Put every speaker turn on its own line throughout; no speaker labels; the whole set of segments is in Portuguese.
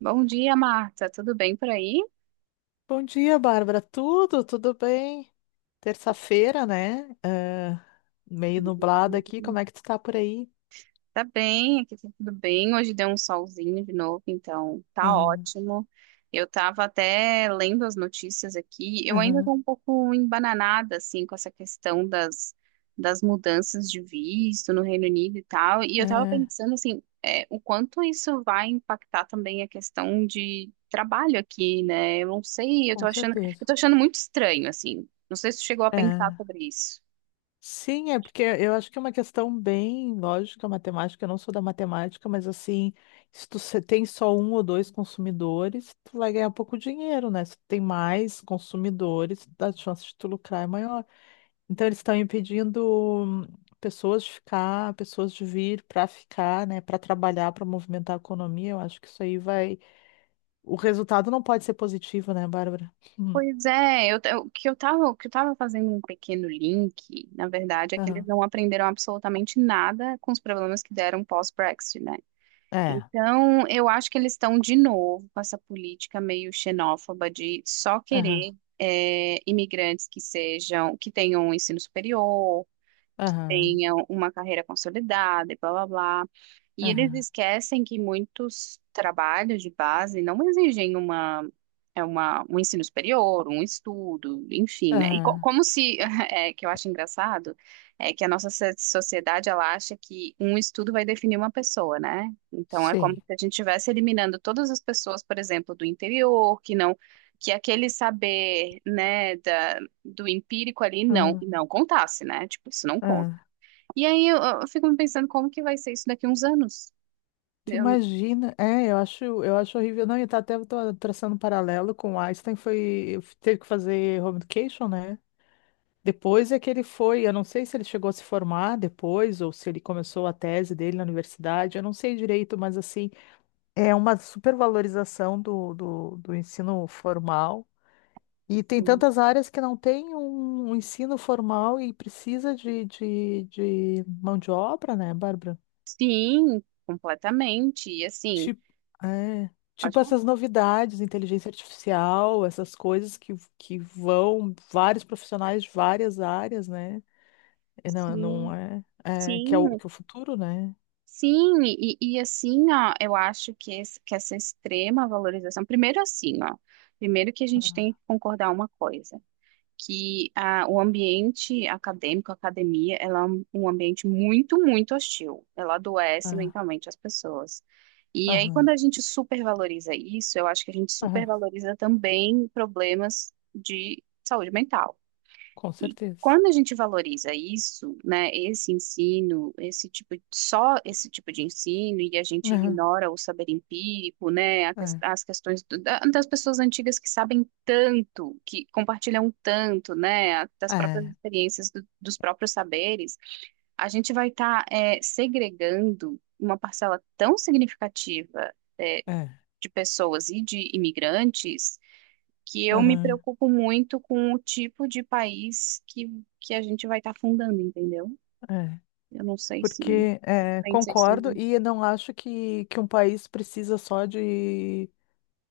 Bom dia, Marta. Tudo bem por aí?
Bom dia, Bárbara. Tudo bem? Terça-feira, né? Meio nublado aqui. Como é que tu tá por aí?
Tá bem, aqui tá tudo bem. Hoje deu um solzinho de novo, então tá
Aham,
ótimo. Eu tava até lendo as notícias aqui. Eu ainda tô
aham,
um pouco embananada, assim, com essa questão das mudanças de visto no Reino Unido e tal. E eu tava
é,
pensando, assim, o quanto isso vai impactar também a questão de trabalho aqui, né? Eu não sei,
com
eu
certeza.
tô achando muito estranho, assim. Não sei se tu chegou a pensar
É.
sobre isso.
Sim, é porque eu acho que é uma questão bem lógica, matemática. Eu não sou da matemática, mas assim, se tu se- tem só um ou dois consumidores, tu vai ganhar pouco dinheiro, né? Se tu tem mais consumidores, a chance de tu lucrar é maior. Então eles estão impedindo hum, pessoas de ficar, pessoas de vir para ficar, né, para trabalhar, para movimentar a economia. Eu acho que isso aí vai. O resultado não pode ser positivo, né, Bárbara? Hum.
Pois é, o que eu tava fazendo um pequeno link, na verdade, é que eles
Aham.
não aprenderam absolutamente nada com os problemas que deram pós-Brexit, né?
É.
Então, eu acho que eles estão de novo com essa política meio xenófoba de só
Aham.
querer imigrantes que tenham um ensino superior,
Aham.
tenha uma carreira consolidada e blá blá blá. E eles
Aham.
esquecem que muitos trabalhos de base não exigem um ensino superior, um estudo, enfim, né? E
Aham.
como se, é, que eu acho engraçado, é que a nossa sociedade, ela acha que um estudo vai definir uma pessoa, né? Então, é como se
Sim.
a gente estivesse eliminando todas as pessoas, por exemplo, do interior, que não, que aquele saber, né, do empírico ali
Aham.
não contasse, né? Tipo, isso não conta.
Aham.
E aí eu fico me pensando como que vai ser isso daqui a uns anos.
Tu
Eu-
imagina? É, eu acho horrível. Não, e tá até tô traçando um paralelo com o Einstein foi teve que fazer home education, né? Depois é que ele foi, eu não sei se ele chegou a se formar depois ou se ele começou a tese dele na universidade, eu não sei direito, mas assim, é uma supervalorização do ensino formal. E tem tantas áreas que não tem um ensino formal e precisa de mão de obra, né, Bárbara?
sim, completamente. E assim,
Tipo, é,
pode
tipo
falar?
essas novidades, inteligência artificial, essas coisas que vão vários profissionais de várias áreas, né? É, Não, é, não
Sim,
é, é que é
sim,
que é o futuro, né?
sim. E assim, ó, eu acho que, esse- que essa extrema valorização. Primeiro assim, ó. Primeiro que a gente tem que concordar uma coisa. O ambiente acadêmico, a academia, ela é um ambiente muito, muito hostil. Ela adoece
Ah,
mentalmente as pessoas. E aí, quando
aham,
a gente supervaloriza isso, eu acho que a gente
aham,
supervaloriza também problemas de saúde mental.
com
E
certeza.
quando a gente valoriza isso, né, esse ensino, só esse tipo de ensino, e a gente
Aham,
ignora o saber empírico, né,
é,
as questões das pessoas antigas que sabem tanto, que compartilham tanto, né, das próprias
é,
experiências, dos próprios saberes, a gente vai estar segregando uma parcela tão significativa. é,
é,
de pessoas e de imigrantes que eu me
aham,
preocupo muito com o tipo de país que a gente vai estar fundando, entendeu?
é.
Eu não sei se
Porque é,
pensa isso
concordo
também.
e eu não acho que um país precisa só de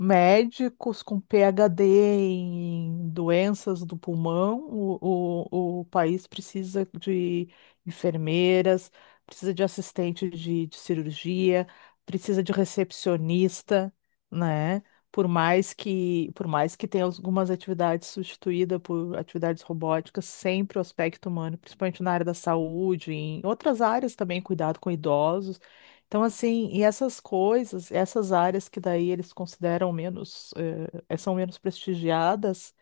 médicos com PhD em doenças do pulmão, o país precisa de enfermeiras, precisa de assistente de cirurgia, precisa de recepcionista, né? Por mais que tenha algumas atividades substituídas por atividades robóticas, sempre o aspecto humano, principalmente na área da saúde, em outras áreas também, cuidado com idosos. Então, assim, e essas coisas, essas áreas que daí eles consideram menos, são menos prestigiadas,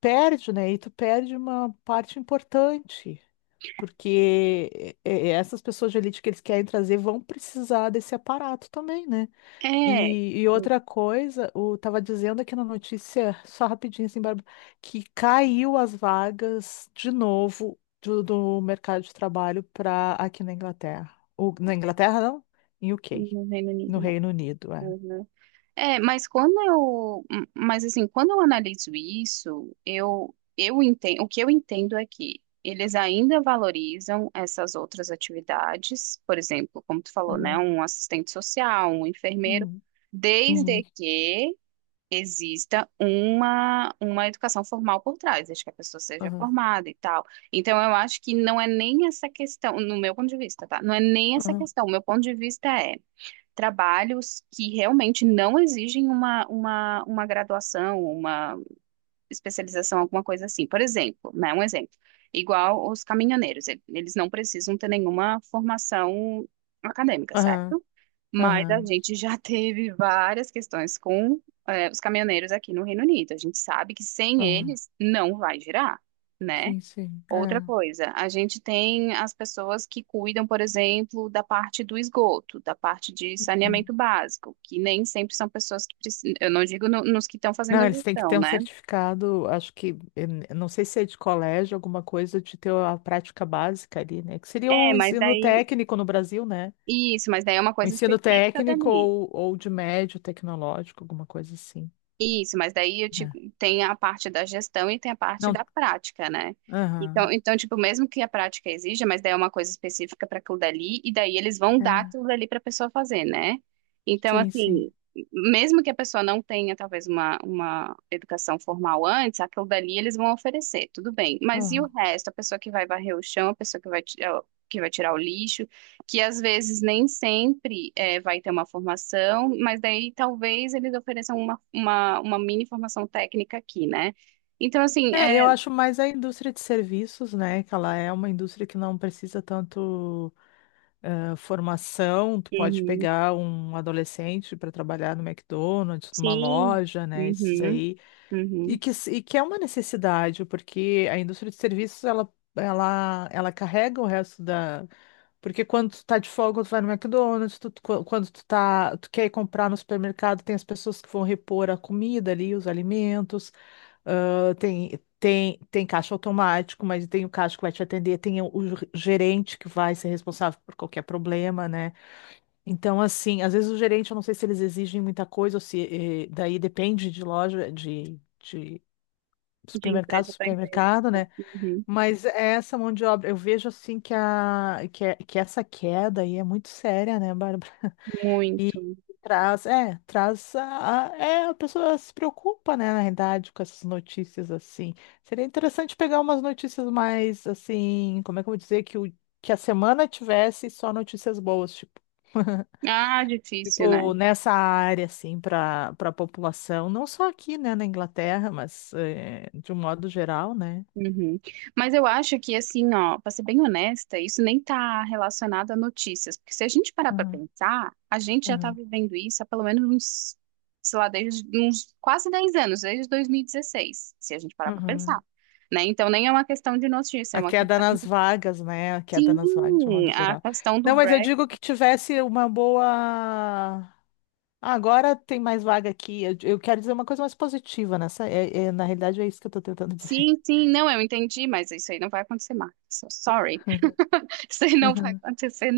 perde, né? E tu perde uma parte importante. Porque é, essas pessoas de elite que eles querem trazer vão precisar desse aparato também, né?
É,
E
no
outra coisa, o tava dizendo aqui na notícia, só rapidinho assim, Bárbara, que caiu as vagas de novo do mercado de trabalho para aqui na Inglaterra. Ou, na Inglaterra, não? Em UK,
no Reino
no
Unido, né?
Reino Unido, é.
Uhum. É, mas quando mas assim, quando eu analiso isso, eu entendo, o que eu entendo é que eles ainda valorizam essas outras atividades, por exemplo, como tu falou, né,
Aham.
um assistente social, um enfermeiro,
Uhum. Uhum.
desde que exista uma educação formal por trás, desde que a pessoa seja
Aham.
formada e tal. Então, eu acho que não é nem essa questão, no meu ponto de vista, tá? Não é nem essa
Aham.
questão. O meu ponto de vista é trabalhos que realmente não exigem uma graduação, uma especialização, alguma coisa assim. Por exemplo, né? Um exemplo. Igual os caminhoneiros, eles não precisam ter nenhuma formação acadêmica,
Aham.
certo? Mas a
Aham.
gente já teve várias questões com os caminhoneiros aqui no Reino Unido. A gente sabe que sem
Aham.
eles não vai girar, né?
Sim, sim.
Outra
É.
coisa, a gente tem as pessoas que cuidam, por exemplo, da parte do esgoto, da parte de saneamento
Uhum.
básico, que nem sempre são pessoas que precisam. Eu não digo nos que estão fazendo
Não,
a
eles têm que
gestão,
ter um
né?
certificado, acho que, não sei se é de colégio, alguma coisa, de ter a prática básica ali, né? Que seria
É,
o
mas
ensino
daí.
técnico no Brasil, né?
Isso, mas daí é uma
O
coisa
ensino
específica
técnico
dali.
ou de médio tecnológico, alguma coisa assim,
Isso, mas daí eu te,
né?
tem a parte da gestão e tem a parte da
Não,
prática, né? Então,
aham,
então, tipo, mesmo que a prática exija, mas daí é uma coisa específica para aquilo dali, e daí eles vão
é,
dar aquilo dali para a pessoa fazer, né? Então,
sim, sim,
assim, mesmo que a pessoa não tenha, talvez, uma educação formal antes, aquilo dali eles vão oferecer, tudo bem. Mas e o
aham.
resto? A pessoa que vai varrer o chão, a pessoa que vai, ti- que vai tirar o lixo, que às vezes nem sempre é, vai ter uma formação, mas daí talvez eles ofereçam uma mini formação técnica aqui, né? Então, assim,
É, eu
é,
acho mais a indústria de serviços, né? Que ela é uma indústria que não precisa tanto formação. Tu pode
uhum,
pegar um adolescente para trabalhar no McDonald's, numa
sim,
loja, né? Esses
uhum,
aí e
uhum,
que, e que é uma necessidade, porque a indústria de serviços, ela carrega o resto da… Porque quando tu tá de folga, tu vai no McDonald's, quando tu tá, tu quer ir comprar no supermercado, tem as pessoas que vão repor a comida ali, os alimentos, ah, tem caixa automático, mas tem o caixa que vai te atender, tem o gerente que vai ser responsável por qualquer problema, né? Então, assim, às vezes o gerente, eu não sei se eles exigem muita coisa, ou se daí depende de loja, de
de
supermercado,
empresa para empresa,
supermercado, né?
uhum,
Mas essa mão de obra, eu vejo assim que, que essa queda aí é muito séria, né, Bárbara?
muito.
E traz, é, a pessoa se preocupa, né, na realidade, com essas notícias assim. Seria interessante pegar umas notícias mais assim, como é que eu vou dizer, que a semana tivesse só notícias boas, tipo.
Ah, difícil, né?
Tipo, nessa área, assim, para para a população, não só aqui, né, na Inglaterra, mas de um modo geral, né?
Uhum. Mas eu acho que, assim, ó, para ser bem honesta, isso nem tá relacionado a notícias, porque se a gente parar para
Uhum,
pensar, a gente já tá
uhum,
vivendo isso há pelo menos uns, sei lá, desde uns quase 10 anos, desde 2016, se a gente parar para pensar,
uhum.
né? Então nem é uma questão de notícia, é
A
uma
queda
questão...
nas vagas, né? A queda nas vagas, de um
Sim,
modo
a
geral.
questão do
Não, mas eu
Brexit,
digo que tivesse uma boa. Ah, agora tem mais vaga aqui. Eu quero dizer uma coisa mais positiva nessa. Na realidade, é isso que eu estou tentando dizer.
sim, sim, não, eu entendi, mas isso aí não vai acontecer mais, so sorry, isso aí não vai
Uhum.
acontecer.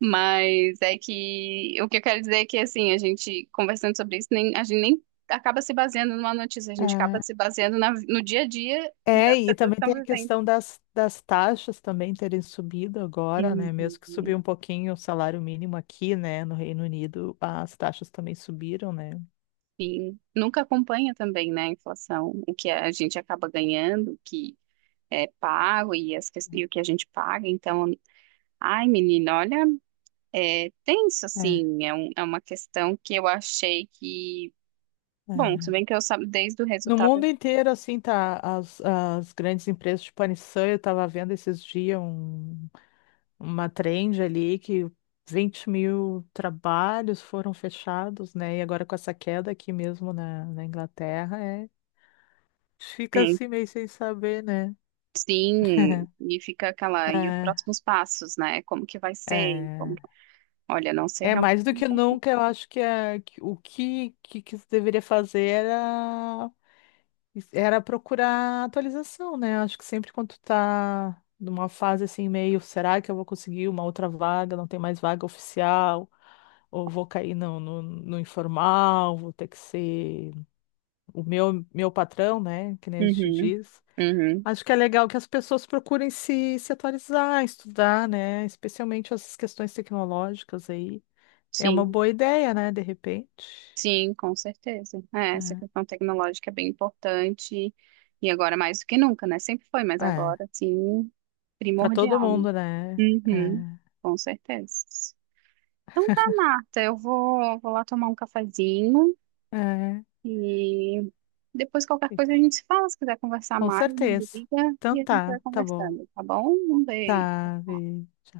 Mas é que o que eu quero dizer é que assim, a gente conversando sobre isso, nem, a gente nem acaba se baseando numa notícia, a gente acaba
É,
se baseando no dia a dia das
e
pessoas que
também
estão
tem a
vivendo.
questão das taxas também terem subido agora, né? Mesmo que
Uhum.
subiu um pouquinho o salário mínimo aqui, né? No Reino Unido, as taxas também subiram, né?
Sim. Nunca acompanha também, né, a inflação, o que a gente acaba ganhando, o que é pago e o que a gente paga. Então, ai, menina, olha, é tenso,
É,
assim, é uma questão que eu achei que, bom, se
é.
bem que eu sabe desde o
No
resultado.
mundo inteiro, assim, tá as grandes empresas, de a eu tava vendo esses dias uma trend ali que 20.000 trabalhos foram fechados, né? E agora com essa queda aqui mesmo na Inglaterra, é, fica
É,
assim meio sem saber, né?
Sim, e fica aquela, e os
É,
próximos passos, né? Como que vai ser? Como...
é,
Olha, não sei
é
realmente.
mais do que nunca, eu acho que, é, que o que, que se deveria fazer era era procurar atualização, né? Acho que sempre quando tu tá numa fase assim, meio, será que eu vou conseguir uma outra vaga? Não tem mais vaga oficial, ou vou cair no informal, vou ter que ser meu patrão, né? Que nem a gente
Uhum,
diz.
uhum,
Acho que é legal que as pessoas procurem se atualizar, estudar, né? Especialmente essas questões tecnológicas aí. É uma
sim,
boa ideia, né? De repente.
sim, com certeza. É, essa questão tecnológica é bem importante e agora mais do que nunca, né? Sempre foi, mas
É, é.
agora, sim,
Para todo
primordial, né?
mundo, né?
Uhum, com certeza. Então tá, Marta, vou lá tomar um cafezinho.
É,
E depois qualquer
é.
coisa a gente se fala, se quiser conversar
Com
mais, me
certeza.
liga
Então
e a gente
tá,
vai
tá bom.
conversando, tá bom? Um beijo.
Tá,
Tchau.
beijo.